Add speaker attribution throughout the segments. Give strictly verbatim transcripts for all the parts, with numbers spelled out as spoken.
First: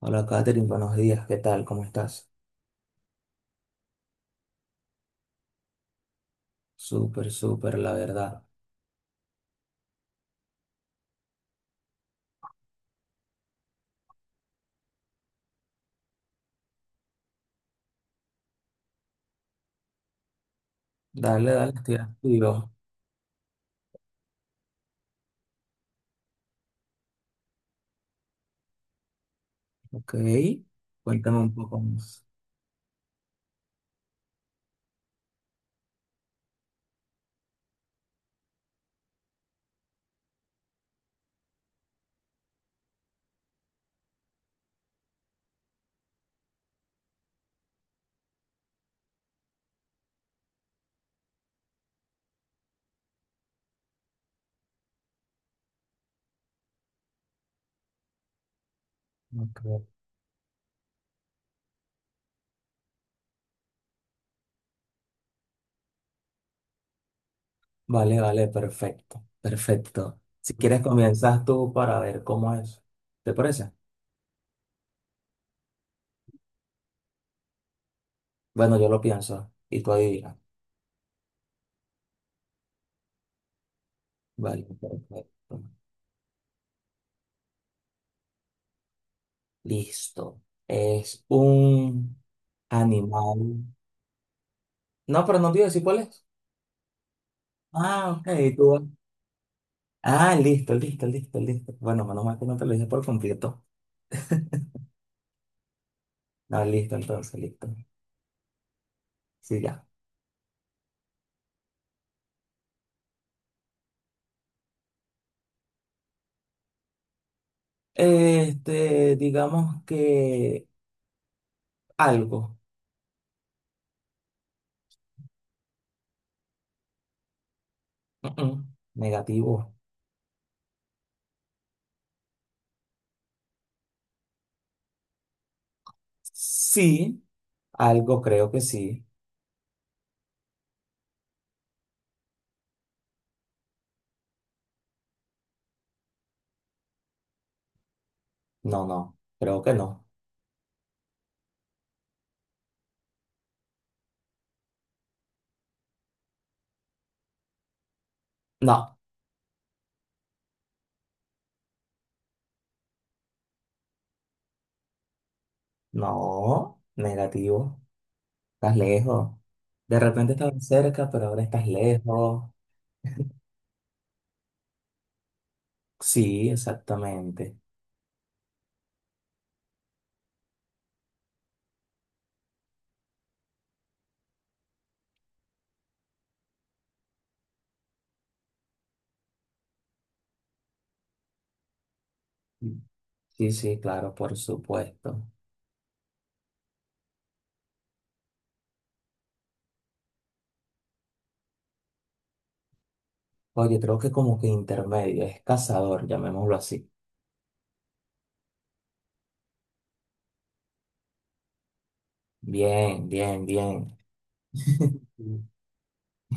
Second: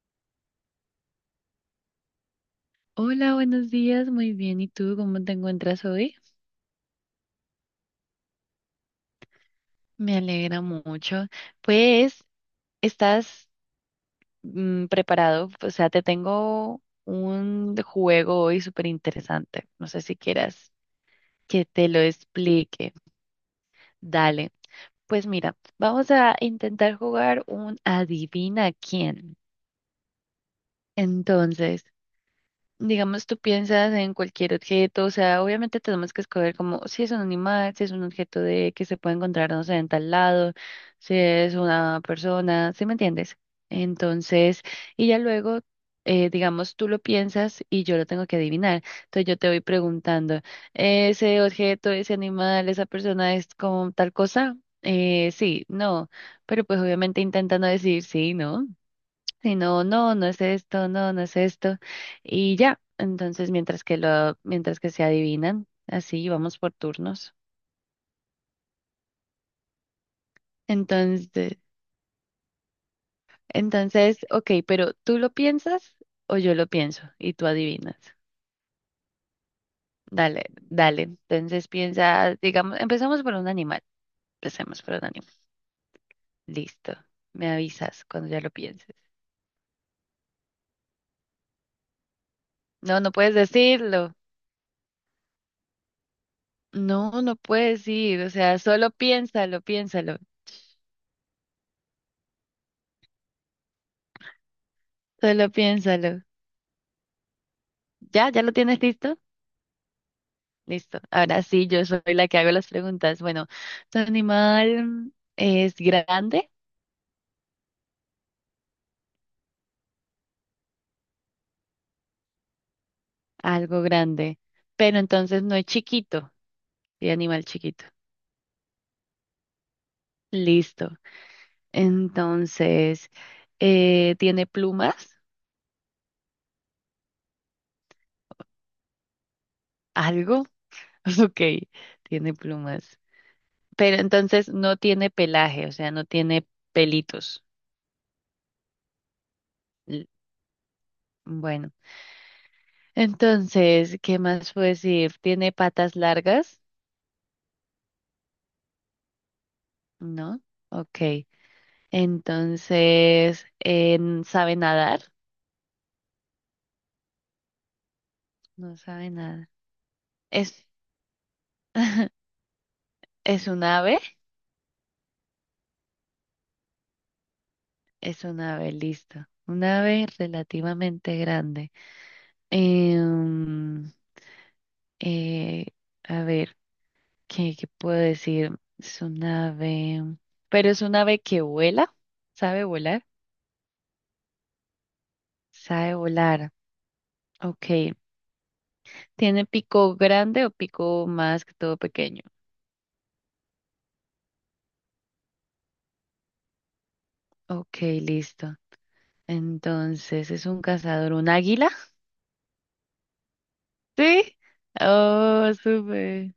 Speaker 1: Hola Katherine, buenos días, ¿qué tal? ¿Cómo estás?
Speaker 2: Hola, buenos días, muy bien. ¿Y tú cómo te encuentras hoy?
Speaker 1: Súper, súper, la verdad.
Speaker 2: Me alegra mucho. Pues, ¿estás mm, preparado? O sea, te tengo un juego hoy súper interesante. No sé si quieras
Speaker 1: Dale,
Speaker 2: que
Speaker 1: dale,
Speaker 2: te
Speaker 1: estoy
Speaker 2: lo
Speaker 1: activo.
Speaker 2: explique. Dale. Pues mira, vamos a intentar jugar un adivina quién.
Speaker 1: Ok, cuéntame un poco
Speaker 2: Entonces,
Speaker 1: más.
Speaker 2: digamos, tú piensas en cualquier objeto, o sea, obviamente tenemos que escoger como si es un animal, si es un objeto de que se puede encontrar, no sé, en tal lado, si es una persona, ¿sí me entiendes? Entonces, y ya luego, eh, digamos, tú lo piensas y yo lo tengo que adivinar. Entonces yo te voy preguntando, ¿ese objeto, ese animal, esa persona es como tal cosa? Eh, sí, no, pero pues obviamente intenta no decir sí, ¿no? Si no,
Speaker 1: Ok.
Speaker 2: no, no es esto, no, no es esto. Y ya, entonces mientras que lo, mientras que se adivinan, así vamos por turnos.
Speaker 1: Vale, vale, perfecto, perfecto. Si quieres comienzas
Speaker 2: Entonces,
Speaker 1: tú para ver cómo es. ¿Te parece?
Speaker 2: entonces, ok, pero ¿tú lo piensas o yo lo pienso y tú adivinas?
Speaker 1: Bueno, yo lo pienso y tú adivinas.
Speaker 2: Dale, dale. Entonces piensa, digamos, empezamos por un animal.
Speaker 1: Vale,
Speaker 2: Empecemos por un animal.
Speaker 1: perfecto.
Speaker 2: Listo. Me avisas cuando ya lo pienses.
Speaker 1: Listo. Es un
Speaker 2: No, no puedes
Speaker 1: animal.
Speaker 2: decirlo.
Speaker 1: No, pero no te iba a decir cuál es.
Speaker 2: No, no puedes
Speaker 1: Ah,
Speaker 2: ir.
Speaker 1: ok,
Speaker 2: O sea,
Speaker 1: tú.
Speaker 2: solo piénsalo, piénsalo.
Speaker 1: Ah, listo, listo, listo, listo. Bueno, menos mal que no te lo dije por completo.
Speaker 2: Solo piénsalo.
Speaker 1: Ah, listo, entonces, listo.
Speaker 2: ¿Ya? ¿Ya lo tienes listo?
Speaker 1: Sí, ya.
Speaker 2: Listo. Ahora sí, yo soy la que hago las preguntas. Bueno, ¿tu animal es grande?
Speaker 1: Este, digamos que algo.
Speaker 2: Algo grande. Pero entonces no es chiquito. Sí, animal chiquito.
Speaker 1: Mm, mm. Negativo.
Speaker 2: Listo. Entonces, eh, ¿tiene plumas?
Speaker 1: Sí, algo creo que sí.
Speaker 2: ¿Algo? Ok, tiene plumas. Pero entonces no tiene pelaje, o sea, no tiene pelitos.
Speaker 1: No, no, creo que no.
Speaker 2: L- Bueno, entonces, ¿qué más puedo decir? ¿Tiene patas largas?
Speaker 1: No,
Speaker 2: No. Ok. Entonces, em, ¿sabe nadar?
Speaker 1: no, negativo. Estás
Speaker 2: No sabe
Speaker 1: lejos.
Speaker 2: nada.
Speaker 1: De repente estabas
Speaker 2: Es,
Speaker 1: cerca, pero ahora estás lejos.
Speaker 2: es un ave,
Speaker 1: Sí, exactamente.
Speaker 2: es un ave, listo. Un ave relativamente grande. Em, eh, a ver, ¿qué, qué puedo decir? Es un ave, pero es un ave que vuela, ¿sabe volar?
Speaker 1: Sí, sí, claro, por supuesto.
Speaker 2: Sabe volar. Ok. ¿Tiene pico grande o pico más que todo pequeño?
Speaker 1: Oye, creo que como que intermedio, es cazador, llamémoslo así.
Speaker 2: Ok, listo. Entonces, ¿es un cazador, un águila?
Speaker 1: Bien, bien, bien.
Speaker 2: ¿Sí? Oh, súper.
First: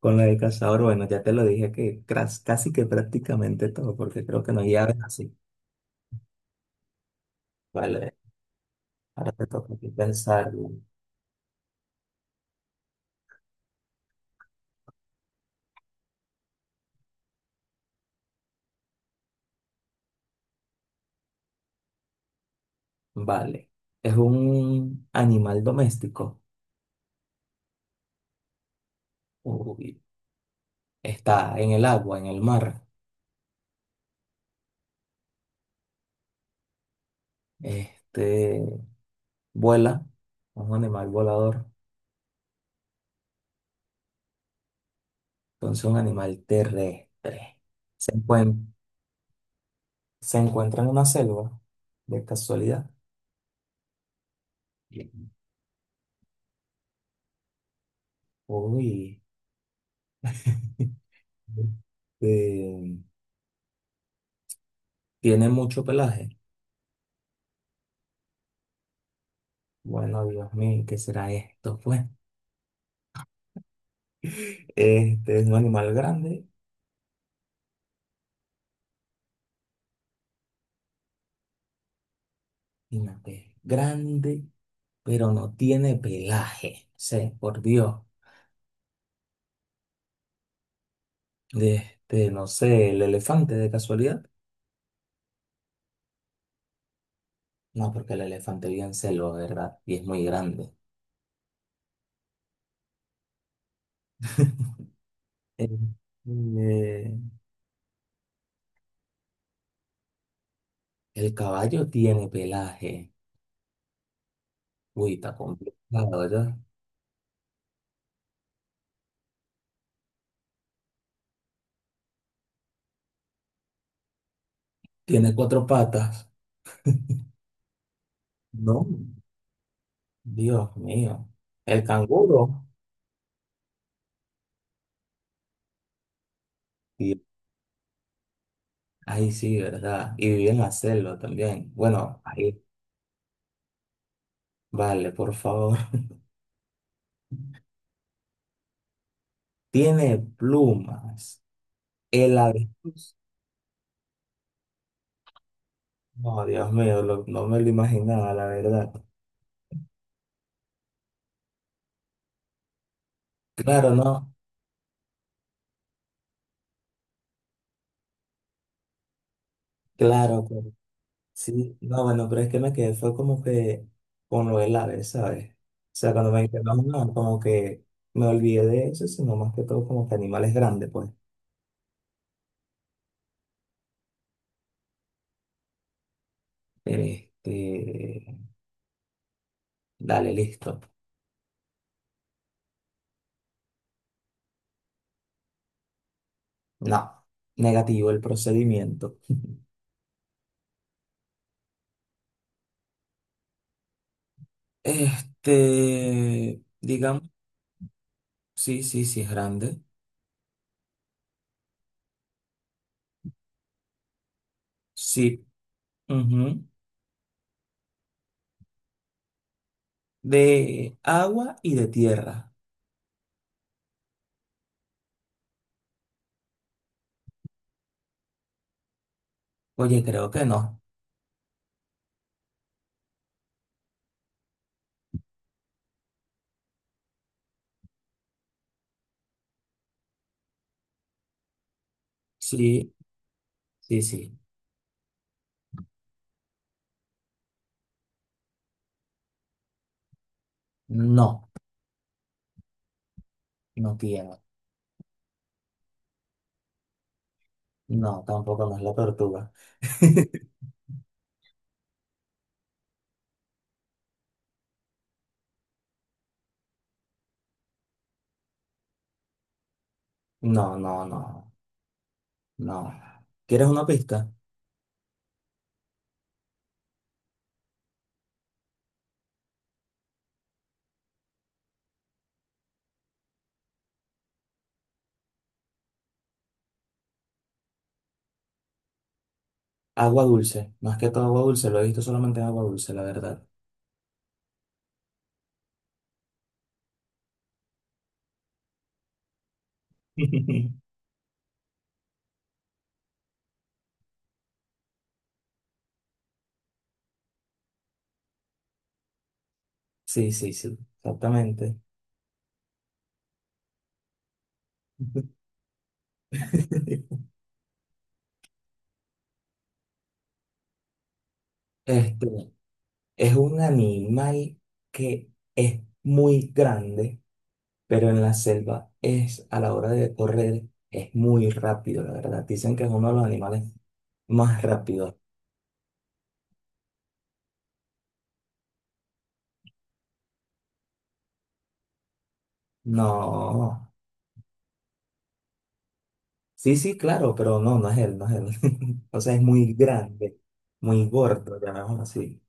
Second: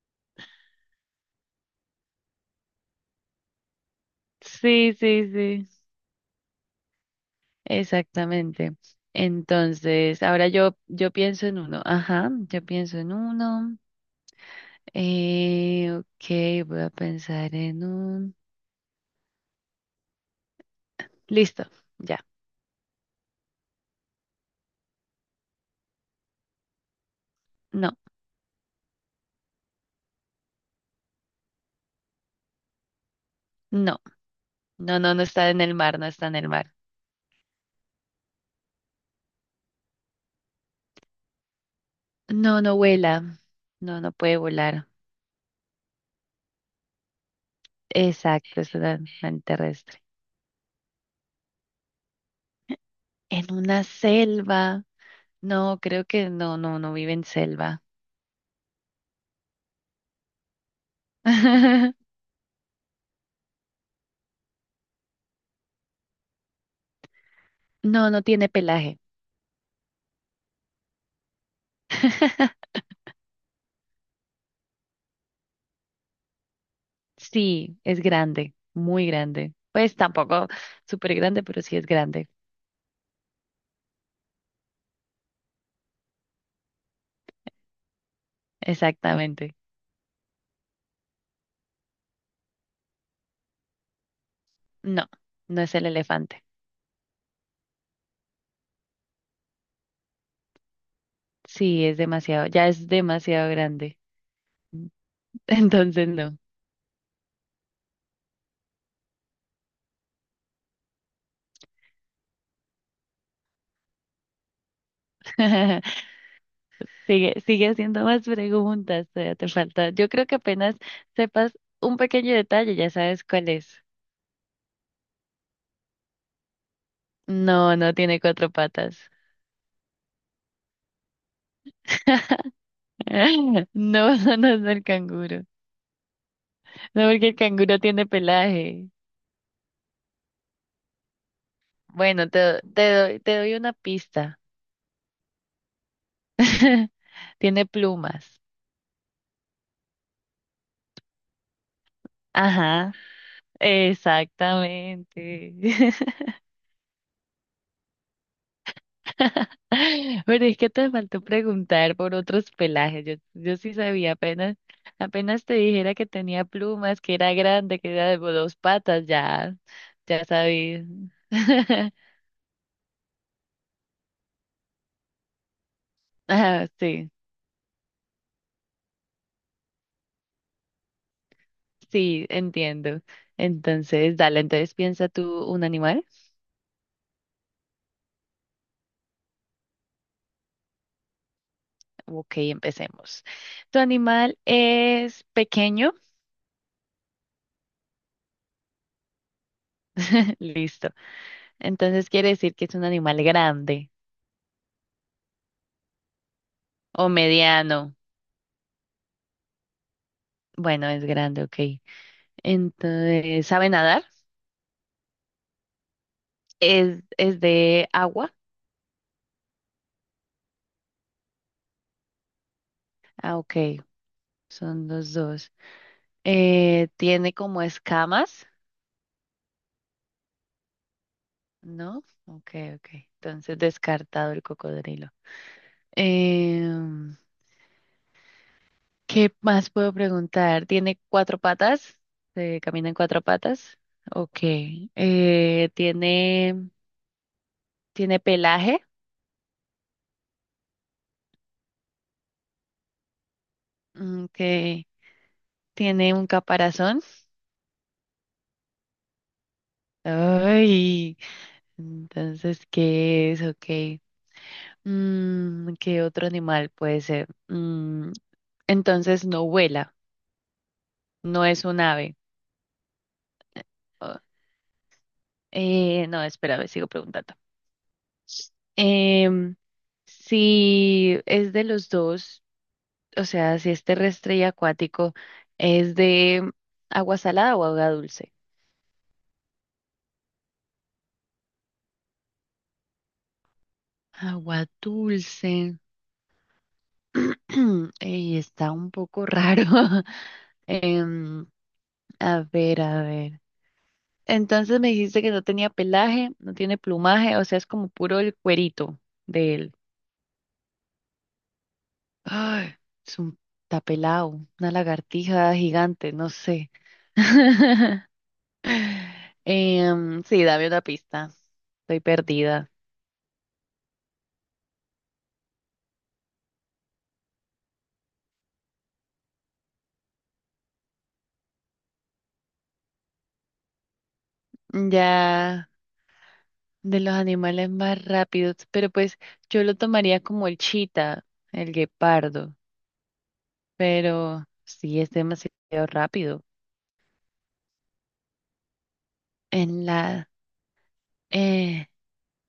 Speaker 1: Con la de cazador, bueno, ya te lo dije que cras- casi que prácticamente todo, porque creo que no hay
Speaker 2: Sí,
Speaker 1: aves
Speaker 2: sí,
Speaker 1: así.
Speaker 2: sí.
Speaker 1: Vale,
Speaker 2: Exactamente.
Speaker 1: ahora te toca a ti
Speaker 2: Entonces, ahora
Speaker 1: pensar.
Speaker 2: yo, yo pienso en uno. Ajá, yo pienso en uno. Eh, ok, voy a pensar en un. Listo, ya.
Speaker 1: Vale, es un animal doméstico.
Speaker 2: No,
Speaker 1: Uy, está en el agua, en el mar.
Speaker 2: no, no, no, no está en el mar, no está en el mar.
Speaker 1: Este, vuela, es un animal volador,
Speaker 2: No, no vuela. No, no puede volar.
Speaker 1: entonces un animal terrestre. Se
Speaker 2: Exacto,
Speaker 1: encuentra,
Speaker 2: es un animal terrestre.
Speaker 1: se encuentra en una selva, de casualidad.
Speaker 2: En una selva. No, creo que no, no, no vive en selva.
Speaker 1: Uy, este, tiene mucho pelaje.
Speaker 2: No, no tiene pelaje.
Speaker 1: Bueno, Dios mío, ¿qué será esto? Pues, este es un animal grande,
Speaker 2: Sí, es grande, muy grande. Pues tampoco súper grande, pero sí es grande.
Speaker 1: imagínate, grande, pero no tiene pelaje. Sí, por Dios.
Speaker 2: Exactamente.
Speaker 1: De este, no sé, el elefante de casualidad.
Speaker 2: No, no es el elefante.
Speaker 1: No, porque el elefante bien celo, ¿verdad? Y es muy grande.
Speaker 2: Sí, es demasiado, ya es demasiado grande.
Speaker 1: Eh,
Speaker 2: Entonces no.
Speaker 1: eh, el caballo tiene pelaje. Uy, está complicado, ¿ya?
Speaker 2: Sigue, sigue haciendo más preguntas, todavía te falta. Yo creo que apenas sepas un pequeño detalle, ya sabes cuál es.
Speaker 1: Tiene cuatro patas.
Speaker 2: No, no tiene cuatro
Speaker 1: No,
Speaker 2: patas.
Speaker 1: Dios mío. El canguro.
Speaker 2: No, no, no es el canguro. No, porque el canguro tiene pelaje.
Speaker 1: Ay, sí, ¿verdad? Y vive en la selva también. Bueno,
Speaker 2: Bueno, te, do-
Speaker 1: ahí,
Speaker 2: te doy, te doy una pista.
Speaker 1: vale, por favor.
Speaker 2: Tiene plumas.
Speaker 1: Tiene plumas. El
Speaker 2: Ajá,
Speaker 1: avestruz.
Speaker 2: exactamente.
Speaker 1: No, Dios mío, lo- no me lo imaginaba, la verdad.
Speaker 2: Pero es que te faltó preguntar por otros pelajes. Yo, yo sí
Speaker 1: Claro,
Speaker 2: sabía,
Speaker 1: no,
Speaker 2: apenas, apenas te dijera que tenía plumas, que era grande, que era de dos patas, ya, ya
Speaker 1: claro, pero-
Speaker 2: sabía.
Speaker 1: sí. No, bueno, pero es que me quedé, fue como que con lo del ave, ¿sabes? O sea, cuando me dijeron,
Speaker 2: Ah,
Speaker 1: no,
Speaker 2: sí,
Speaker 1: no, como que me olvidé de eso, sino más que todo como que animales grandes, pues.
Speaker 2: sí, entiendo. Entonces, dale, entonces piensa tú un animal.
Speaker 1: Este, dale, listo.
Speaker 2: Ok, empecemos. Tu animal es pequeño.
Speaker 1: No, negativo el procedimiento.
Speaker 2: Listo. Entonces quiere decir que es un animal grande
Speaker 1: Este,
Speaker 2: o
Speaker 1: digamos,
Speaker 2: mediano.
Speaker 1: sí, sí, sí es grande.
Speaker 2: Bueno, es grande, ok. Entonces, ¿sabe nadar?
Speaker 1: Sí, ujú.
Speaker 2: ¿Es, es de agua?
Speaker 1: De agua y de tierra.
Speaker 2: Ah, ok. Son los dos. Eh, ¿tiene como escamas?
Speaker 1: Oye, creo que no.
Speaker 2: ¿No? Ok, ok. Entonces, descartado el cocodrilo. Eh, ¿Qué más puedo preguntar? ¿Tiene cuatro patas? ¿Se camina
Speaker 1: Sí,
Speaker 2: en cuatro patas?
Speaker 1: sí, sí.
Speaker 2: Ok. Eh, ¿tiene, tiene pelaje?
Speaker 1: No, no
Speaker 2: Ok.
Speaker 1: tiene.
Speaker 2: ¿Tiene un caparazón?
Speaker 1: No, tampoco no es la tortuga.
Speaker 2: Ay, entonces, ¿qué es? Ok. Mm, ¿qué otro animal puede ser? Mm, entonces, no vuela,
Speaker 1: No, no, no,
Speaker 2: no es un ave.
Speaker 1: no. ¿Quieres una
Speaker 2: Oh,
Speaker 1: pista?
Speaker 2: eh, no, espera, a ver, sigo preguntando. Em, si es de los dos, o sea, si es terrestre y acuático, ¿es de agua salada o agua dulce?
Speaker 1: Agua dulce. Más que todo agua dulce. Lo he visto solamente en agua dulce, la verdad.
Speaker 2: Agua dulce. Ey, está un poco raro. Em, a ver, a ver. Entonces me dijiste que no tenía pelaje, no tiene plumaje, o sea, es como puro el cuerito de él.
Speaker 1: Sí, sí, sí. Exactamente.
Speaker 2: Ay, es un está pelado, una lagartija gigante, no sé. Em, sí, dame una pista. Estoy
Speaker 1: Este.
Speaker 2: perdida.
Speaker 1: Es un animal que es muy grande, pero en la selva es, a la hora de correr, es muy rápido, la verdad. Dicen que es uno de los animales más rápidos.
Speaker 2: Ya de los animales más rápidos, pero pues yo lo tomaría como el chita, el guepardo,
Speaker 1: No,
Speaker 2: pero sí es demasiado rápido.
Speaker 1: sí, sí, claro, pero no, no es él, no es él. O sea, es muy
Speaker 2: En la,
Speaker 1: grande, muy gordo,
Speaker 2: eh,
Speaker 1: llamémoslo así.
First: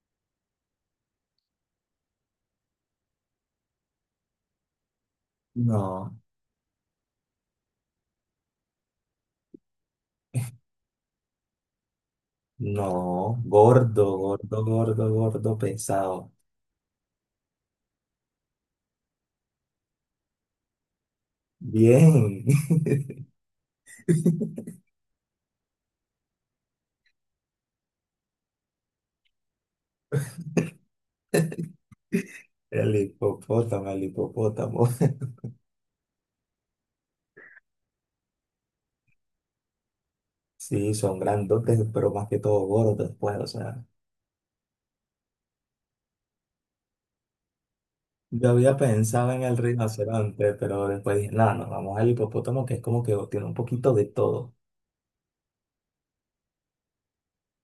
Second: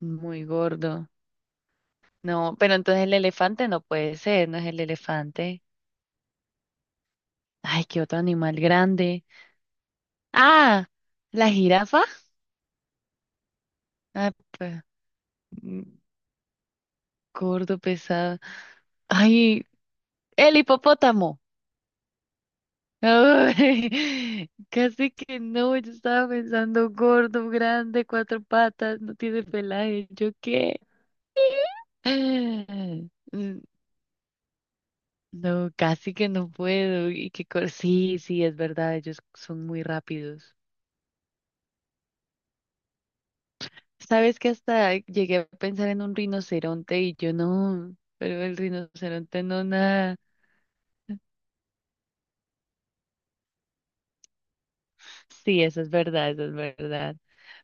Speaker 2: muy gordo. No, pero entonces el elefante no puede ser, no es el elefante.
Speaker 1: No,
Speaker 2: Ay, qué otro animal grande. Ah, la jirafa.
Speaker 1: no, gordo,
Speaker 2: Ah,
Speaker 1: gordo,
Speaker 2: pues,
Speaker 1: gordo, gordo,
Speaker 2: mm,
Speaker 1: pesado.
Speaker 2: gordo, pesado. Ay, el hipopótamo.
Speaker 1: Bien,
Speaker 2: Ay, casi que no, yo estaba pensando gordo, grande, cuatro patas, no tiene pelaje, ¿yo qué?
Speaker 1: el
Speaker 2: Mm,
Speaker 1: hipopótamo, el hipopótamo.
Speaker 2: no, casi que no puedo, y que cor- sí, sí, es verdad, ellos son muy rápidos.
Speaker 1: Sí, son grandotes, pero más que todo gordos, después o sea.
Speaker 2: Sabes que hasta llegué a pensar en un rinoceronte y yo no, pero
Speaker 1: Yo
Speaker 2: el
Speaker 1: había pensado en
Speaker 2: rinoceronte
Speaker 1: el
Speaker 2: no nada.
Speaker 1: rinoceronte, pero después dije, no, nos vamos al hipopótamo, que es como que tiene un poquito de todo.
Speaker 2: Sí, eso es verdad, eso es verdad.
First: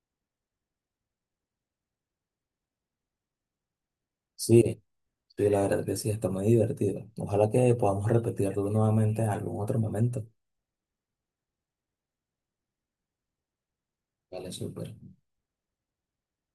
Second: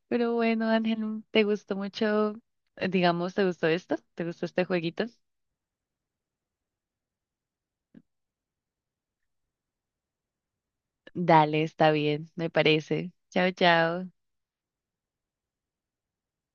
Speaker 2: Pero bueno, Ángel, ¿te gustó mucho, eh, digamos, te gustó esto? ¿Te gustó este
Speaker 1: Sí,
Speaker 2: jueguito?
Speaker 1: sí, la verdad que sí, está muy divertido. Ojalá que podamos repetirlo nuevamente en algún otro momento.
Speaker 2: Dale, está bien, me parece. Chao, chao.
Speaker 1: Vale, súper.